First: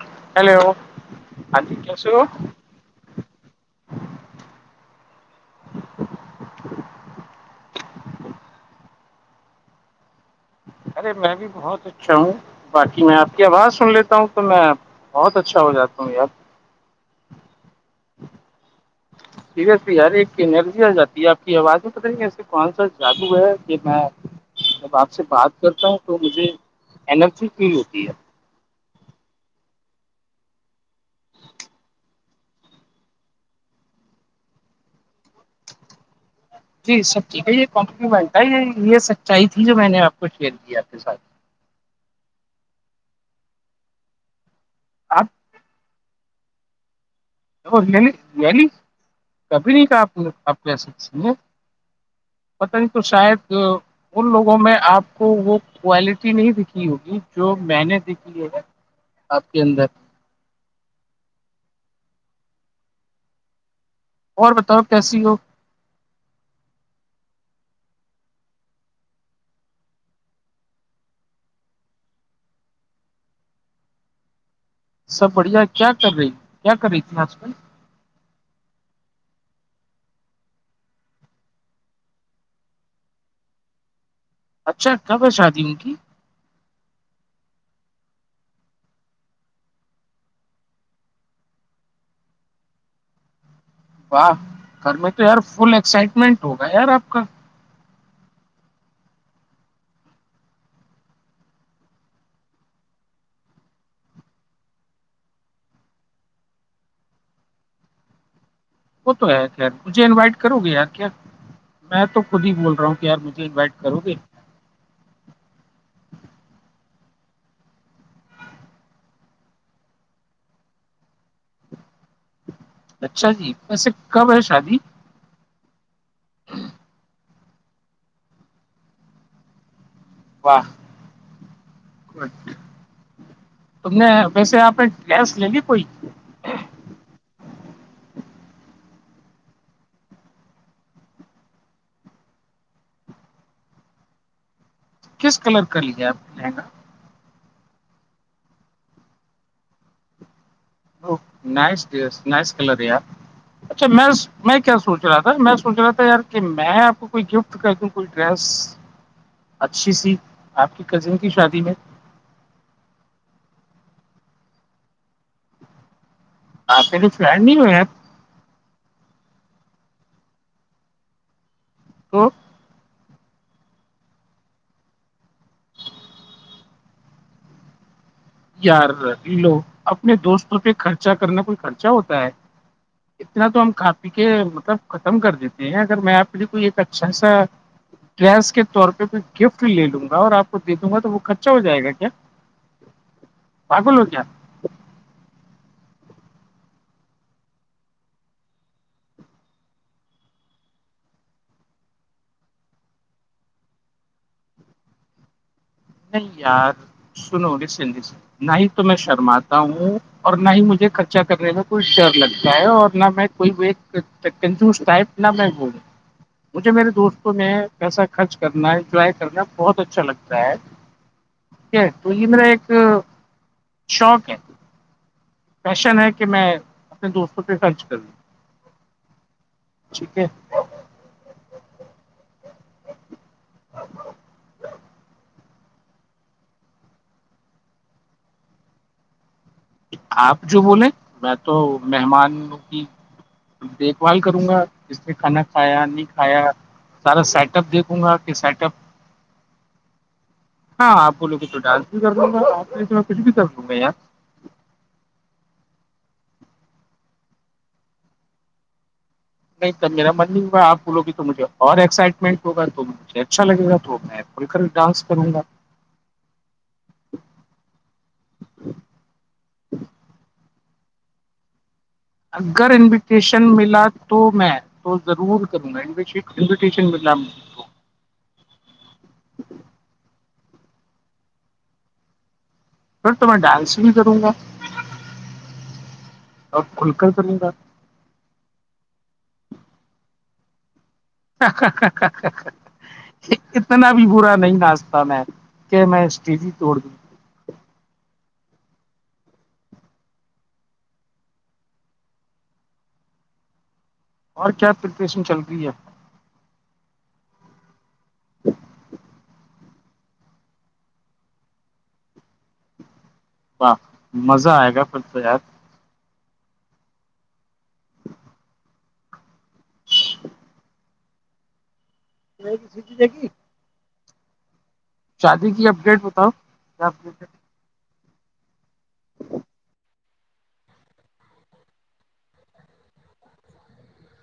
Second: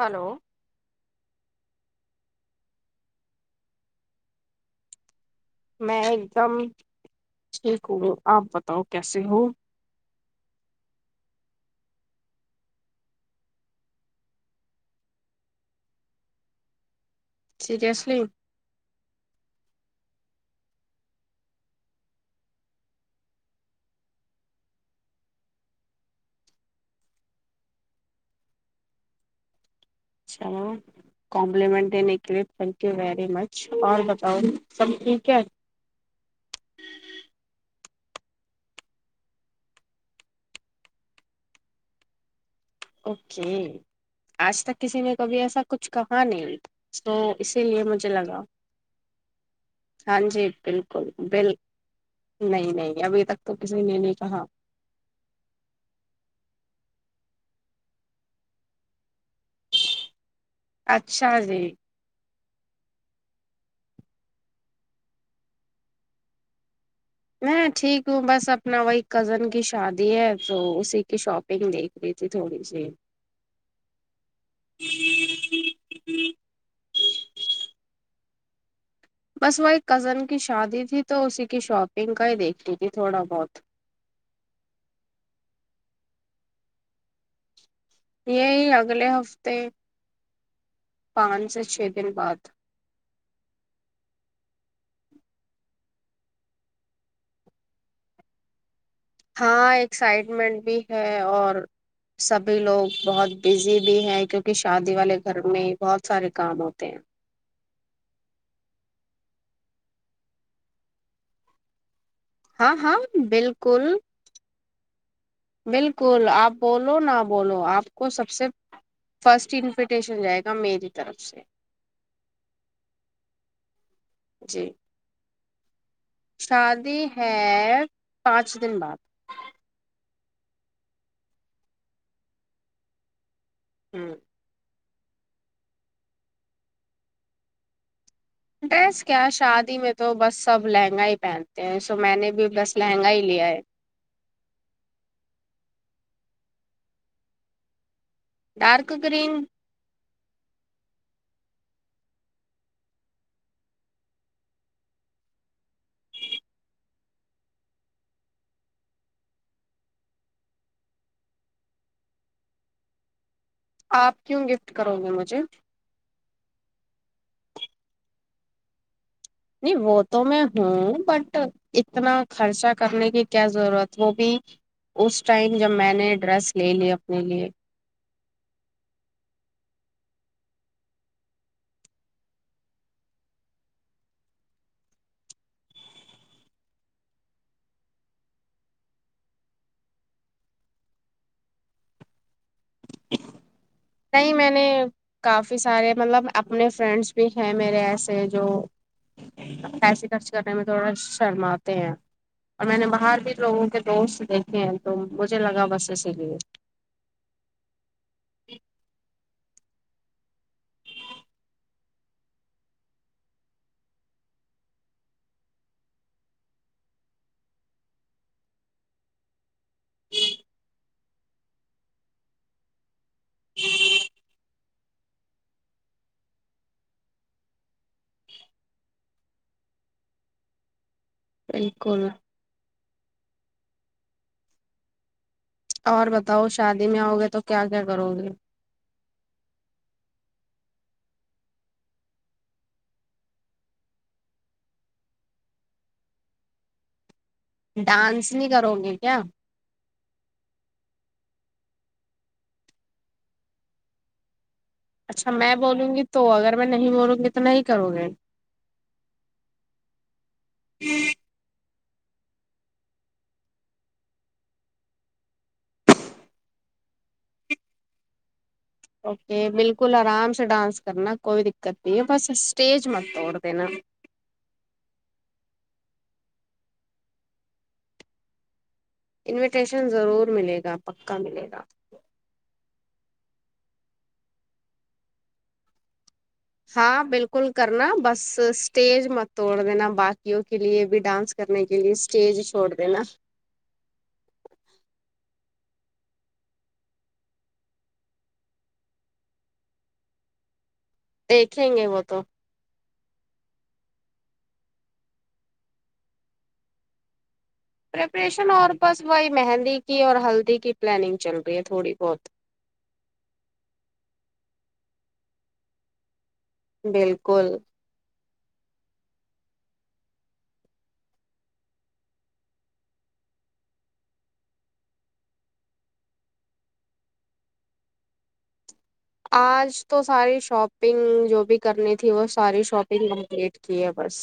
hello ہ جی کیسو میں ایک دم ٹھیک ہوں آپ بتاؤ کیسے ہو ارے میں بھی بہت اچھا ہوں باقی میں آپ کی آواز سن لیتا ہوں تو میں بہت اچھا ہو جاتا ہوں یار سرییاسلی سیریسلی یار ایک انرجی آ جاتی ہے آپ کی آوازیں بتائیں گے ایسے کون سا جادو ہے کہ میں جب آپ سے بات کرتا ہوں تو مجھے انرجی فیل ہوتی ہے چ چلو کمپلیمنٹ دینے کے لیے تھینک یو ویری مچ اور بتاؤ سب ٹھیک ہے جی سب ھیک ہے یہم یہ یہ سچائی تھی جو میں نے آپ کو شیئر کی آپ کے ساتھ اوکے آج تک کسی نے کبھی ایسا کچھ کہا نہیں تو اسی لیے یع مجھے لگا یعنی کبھی نہیں کہ ہاں جی آپ کہ بالکل سکتی ہیں بل پت نہیں تو ابھی تک شاید تو کسی نے نہیں ان کہا لوگوں میں آپ آ کو وہ کوالٹی نہیں دھی ہوگی جو میں نے دیکھی ہے آپ کے اندر اچھا جی اور بتاؤ کیسی ہو میں ٹھیک ہوں بس اپنا وہی کزن کی شادی ہے تو اسی کی شاپ گ دیکھ رہی تھی تھوڑی سی سب بڑھیا کیا کر رہی کیا کر رہی تنی آج کل بس وہ ایک کزن کی شادی تھی تو اسی کی شاپنگ کا ہی دیکھتی تھی تھوڑا بہت اچھا کب ہے شادی ان کی یہی اگلے ہفتے پانچ سے چھ دن بعد واہ گھر میں تو یار فل ایکسائٹمنٹ ہوگا یار آپ کا ہاں ایکسائٹمنٹ بھی ہے اور سبھی لوگ بہت بزی بھی ہیں کیونکہ شادی والے گھر میں بہت سارے کام ہوتے ہیں وہ تو ہے خیر مجھے انوائٹ کرو گی یار کیا میں تو خود ہی ہاں بول رہا ہوں ہاں کہیار مجھے انوائٹ بالکل کرو گے بالکل آپ بولو نہ بولو آپ کو سب سے فرسٹ انویٹیشن جائے گا میری طرف سے اچھا جی ویسے کب ہے جی شادی شادی ہے پانچ دن بعد واہ تم نے ہوں ویسے آپ نے گیس لےینی کوئی ڈریس کیا شادی میں تو بس سب لہنگا ہی پہنتے ہیں سو میں نے بھی بس لہنگا ہی لیا ہے کس کلر کر لیا آپ نے لہنگا ڈارک گرین نائ نائس کلریا اچھا میں میں کیا سوچ رہا تھا میں سوچ رہا تھا یار کہ میں آپ کو کوئی گفٹ تو کہتیوں کوئی ڈریس اچھی سی آپ کی کزن کی شادی میں آپ کیوں گفٹ کرو گے مجھے آپ پ تو فلڈ نہیں ہوئےپ نہیں وہ تو میں ہوں بٹ اتنا تو خرچا کرنے کی کیا ضرورت وہ بھی اس ٹائم جب میں نے ڈریس لے لی اپنے لیے یار لو اپنے دوستوں پہ خرچا کرنا کوئی خرچہ ہوتا ہے [inaudible] اتنا تو ہم کاپی کے مطلب ختم کر دیتے ہیں اگر میں اپ لیے کوئی ایک اچھا سا ٹس کے طور پہ کوئی گفٹ لے لوں گا اور آپ کو دے دوں گا تو وہ خچا ہو جائے گا کیا پاگل ہو گیا نہیں میں نے کافی سارے مطلب اپنے فرینڈس بھی ہیں میرے ایسے جو پسے خرچ کرنے میں تھوڑا شرم آتے ہیں اور میں نے باہر بھی لوگوں کے دوست دیکھے ہیں تو مجھے لگا بس اسی نہیں لیے یار سنو ن سند سے نہیں ہی تو میں شرماتا ہوں اور نہ ہی مجھے خرچہ کرنے میں کوئی ڈر لگتا ہے اور نہ میں کوئی و کنفوز ٹائپ نہ میں بول مجھے میرے دوستوں میں پیسہ خرچ کرنا انجوائے کرنا بہت اچھا لگتا ہے تو یہ میرا ایک شوق ہے پیشن ہے کہ میں اپنے دوستوں پہ خرچ کروں ٹھیک ہے بالکل اور بتاؤ شادی میں آؤ گے تو کیا کیا کرو گے آپ جو بولے میں تو مہمان کی دیکھ بھال کروں گا اس نے کھانا کھایا نہیں کھایا سارا سیٹ اپ دیکھوں گا ڈانس کہ نہیں سیٹ اپ کرو گے کیا ہاں آپ بولو کہ تو ڈانس بھی کر لوں گا میں کچھ بھی کر لوں گا اں اچھا میں بولوں گی تو اگر میں نہیں بولوں گی تو نہیں کروں گی نہیں ت میرا من نہیں میں آپ بولو گی تو مجھے اور ایکسائٹمنٹ ہوگا تو مجھے اچھا لگ گا تو میں کھل کر ڈانس کروں گا اوکے بالکل آرام سے ڈانس کرنا کوئی دقت نہیں ہے بس اگر اسٹیج مت توڑ انویٹیشن دینا ملا تو میں تو ضرور کروں گا انویٹیشن ملناھ انویٹیشن ضرور ملے گا پکا ملے گا سر تو میں ڈانس بھی کروں گا اور کھل ہاں کر کروں بالکل گا کرنا بس اسٹیج مت توڑ دینا باقیوں کے لیے بھی ڈانس کرنے کے لیے اسٹیج چھوڑ د نا اتنا بھی با نہیں ناچتا میں کہ میں اسٹیزی توڑ دوں دیکھیں گے وہ تو اور کیا پریپریشن چل رہی ہے پریپریشن اور بس وہی مہندی کی اور ہلدی کی پلاننگ چل رہی ہے تھوڑی بہت واہ مزہ آئے گا پھر تو یار بالکل نہیں سٹی جگی شادی کی اپڈیٹ بتاؤ کیا اپڈیٹ ہے آج تو ساری شاپنگ جو بھی کرنی تھی وہ ساری شاپنگ کمپلیٹ کی ہے بس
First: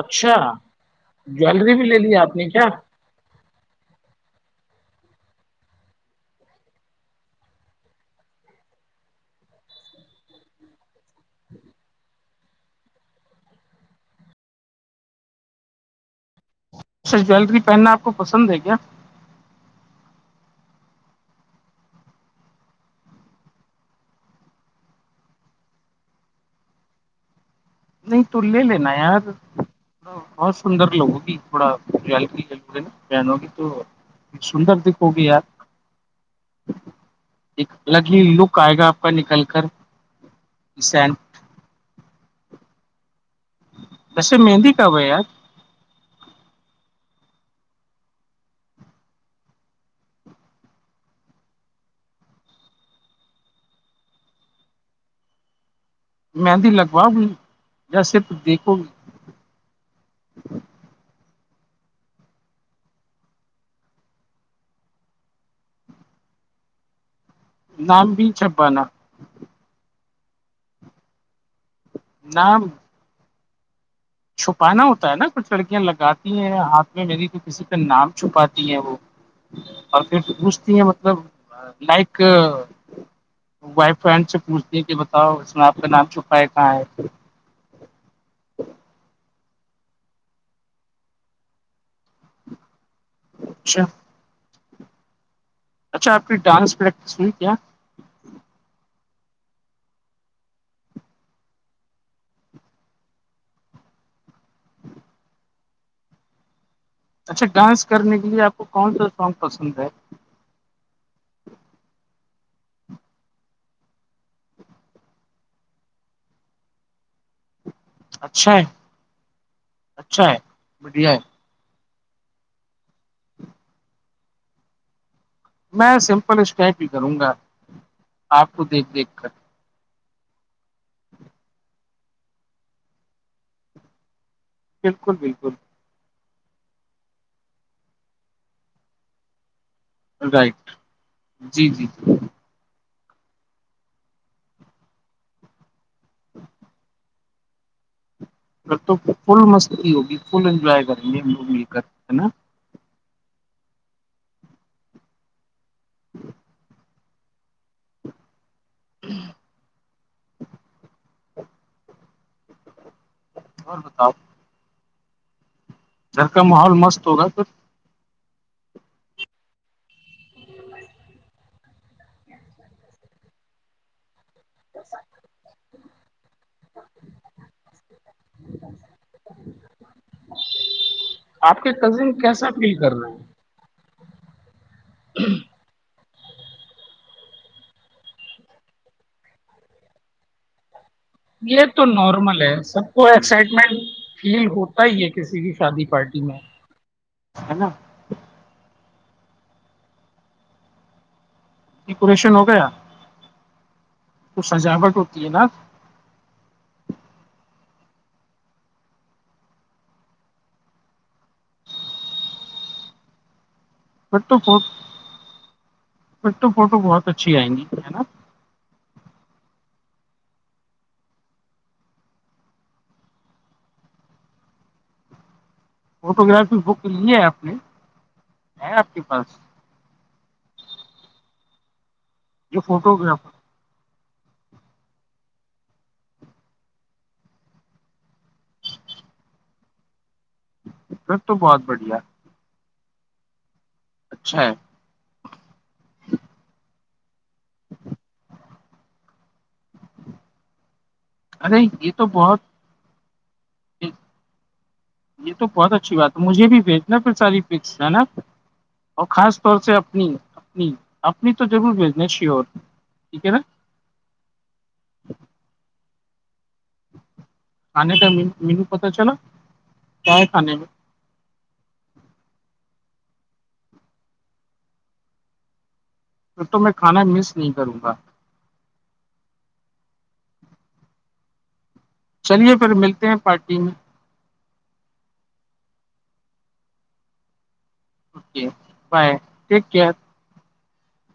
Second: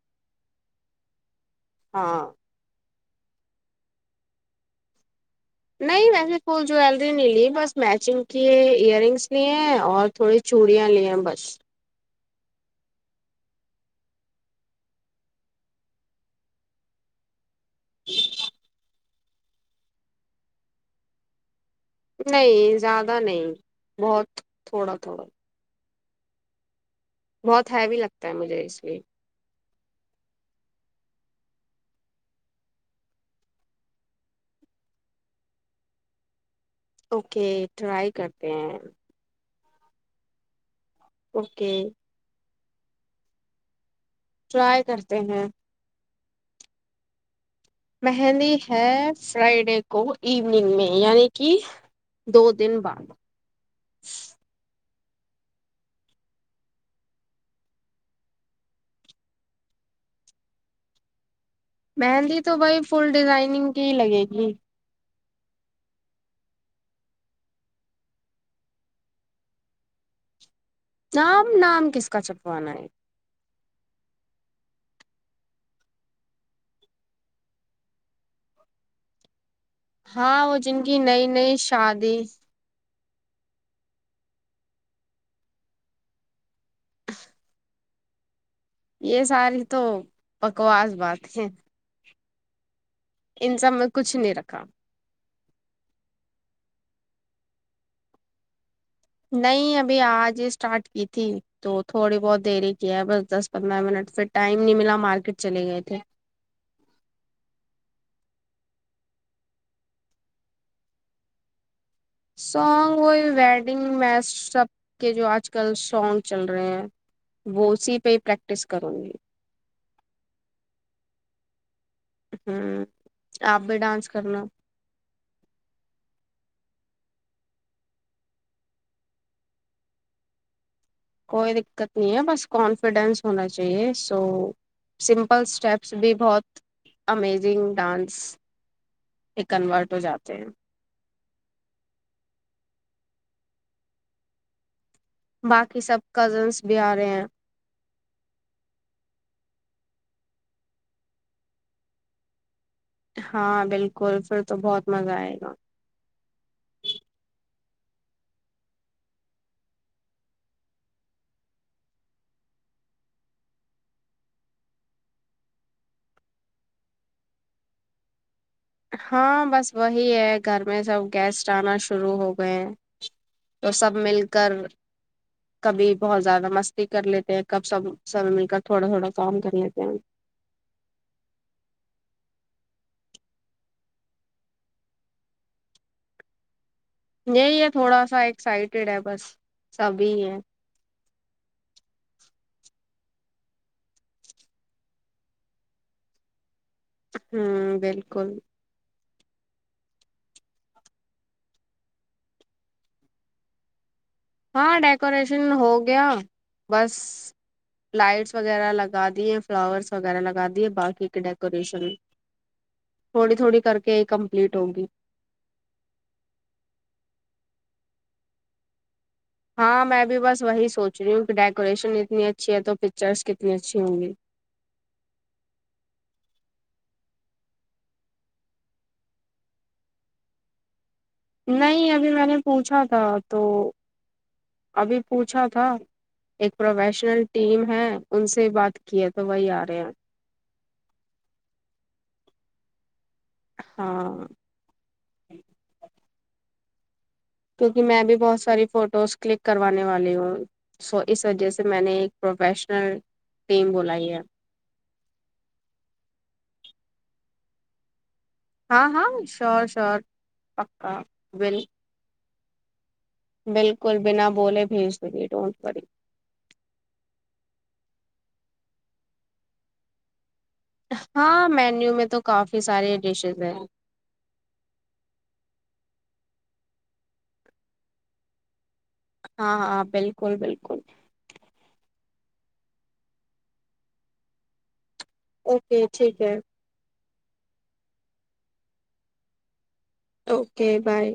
اچھا جویلری بھی لے لی ہاں آپ نے کیا نہیں ویسے فل جویلری نہیں لی بس میچنگ کی ہے ایئر رنگس لیے ہیں اور تھوڑی چوڑں لیا بس سر جویلری پہننا آپ کو پسند ہے کیا نہیں زیادہ نہیں بہت تھوڑا تھوڑا بہت ہے بھی نہیں لگتا تو لے لینا یار بہت سندر لوگوں کی تھوڑا خللے نا پانوںی تو ایک سندر دکھ ہوگی یار اوکے ایک ٹرائی الگلی کرتے لک آئے ہیں گا پر نکل کر سین اوکے جسے مہندی ٹرائی کاب ہے کرتے یار ہیں مہندی ہے فرائیڈے کو ایوننگ میں یعنی کہ دو دن بعد مہندی لگواؤ گی یا صرف دیکھو گ مہندی تو بھائی فل ڈیزائننگ کی ہی لگے گی نام بھی چبانا نام نام کس کا نام چپوانا ہے چھپانا ہوتا ہے نا کچھ لڑکیاں لگاتی ہیں ہاتھ میں میری تو کسی کا نام چھپاتی ہیں وہ [inaudible] اور پھر وہ پوچھتی جن ہیں کی مطلب نئی نئی شادی لائک وائف فرینڈ سے پوچھتی ہیں کہ بتاؤ اس میں آپ کا نام چھپا ہے کہاں ہے یہ ساری تو بکواس بات ہے ان سب اچھا میں کچھ نہیں رکھا اچھا آپ کی ڈانس پریکٹس ہوئی کیا نہیں ابھی آج ہی اسٹارٹ کی تھی تو تھوڑی بہت دری کیا ہے بس دس پندرہ منٹ پھر ٹائم نہیں ملا مارکیٹ چلے گئے تھے اچھا ڈانس کرنے کے لیے آپ کو کون سا سانگ پسند ہے سانگ وہی ویڈنگ میچ سب کے جو آج کل سانگ چل رہے ہیں وہ اسی پہ ہی اچھا ہے پریکٹس کروں گی اچھا ہے بھیا ہے ہوں آپ بھی ڈانس کرنا میں سمپل اسکپ بھی کروں گا آپ کو دیکھ دیکھ کر کوئی دقت نہیں ہے بس کانفیڈینس ہونا چاہیے سو بالکل سمپل بالکل اسٹیپ بھی بہت امیزنگ ڈانس ا کنورٹ ہو جاتے ہیں رائٹ جی جی جی باقی سب کزنس بھی آ رہے ہیں ا تو فل مستی ہوگی فل انجوائے کریں گے ہم لوگ مل کر ہے نا ہاں بالکل پھر تو بہت مزہ آئے گا اور بتاؤ گھر کا ماحول مست ہوگا پھر ہاں بس وہی ہے گھر میں سب گیسٹ آنا شروع ہو گئے ہیں تو سب مل کر کبھی بہت زیادہ مستی کر لیتے ہیں کب سب سب مل کر تھوڑا تھوڑا کام کر لیتے ہیں آپ کے تظیم کیسا فیل کر رہے ہیں ہ یہ ہے تھوڑا سا ایکسائٹیڈ ہے بس سبھی ہے یہ تو نارمل ہے سب کو ایکسائٹمنٹ فیل ہوتا ہی ہے کسی بھی شادی پارٹی میں ہے نا ہاں بالکل ڈیکوریشن ہو گیا تو ہاں سجاوٹ ہوتی ہے ڈیکوریشن نا ہو گیا بس لائٹس وغیرہ لگا دیئے فلاورس وغیرہ لگا دیے باقی کے ڈیکوریشن تھوی تھوڑی کر کے ہی پ تو کمپلیٹ فٹو ہوگی پ تو فوٹو بہت اچھی آئیں گی ہے نا ہاں میں بھی بس وہی سوچ رہی ہوں کہ ڈیکوریشن اتنی اچھی ہے تو پکچرس کتنی اچھی ہوں گی فوٹو گرافی بک کے لی ہے آپ نے ہے آپ کے پاس نہیں ابھی میں نے جو پوچھا تھا فوٹوگرافر تو ابھی پوچھا تھا ایک پروفیشنل ٹیم ہے ان سے بات کی ہے تو وہی آ رہے ہیں دقت تو بہت بڑھیا ہاں اچھا ہے کیوںکہ میں بھی بہت ساری فوٹوز کلک کروانے والی ہوں سو اس وجہ ارے سے میں یہ نے تو ایک بہت پروفیشنل ٹیم بلائی ہے یہ تو بہت اچھی بات ہے مجھے بھیجنا پھر ساری پکس ہے نا ہاں اور ہاں خاص طور شور سے شور اپنی اپنی پکا اپنی تو بل ضرور بھیجنا شیور ٹھیک ہے نا بالکل بنا بولے بھیج دییے ڈونٹ ی کھانے کا مینو پتا چلا کیا ہے کھانے میں ہاں مینیو میں تو کافی سارے ڈشیز ہیں پ تو میں کھانا مس نہیں کروں گا ہاں ہاں بالکل بالکل چلیے پھر ملتے ہیں پارٹی میں اوکے ٹھیک ہے okay bye take care okay bye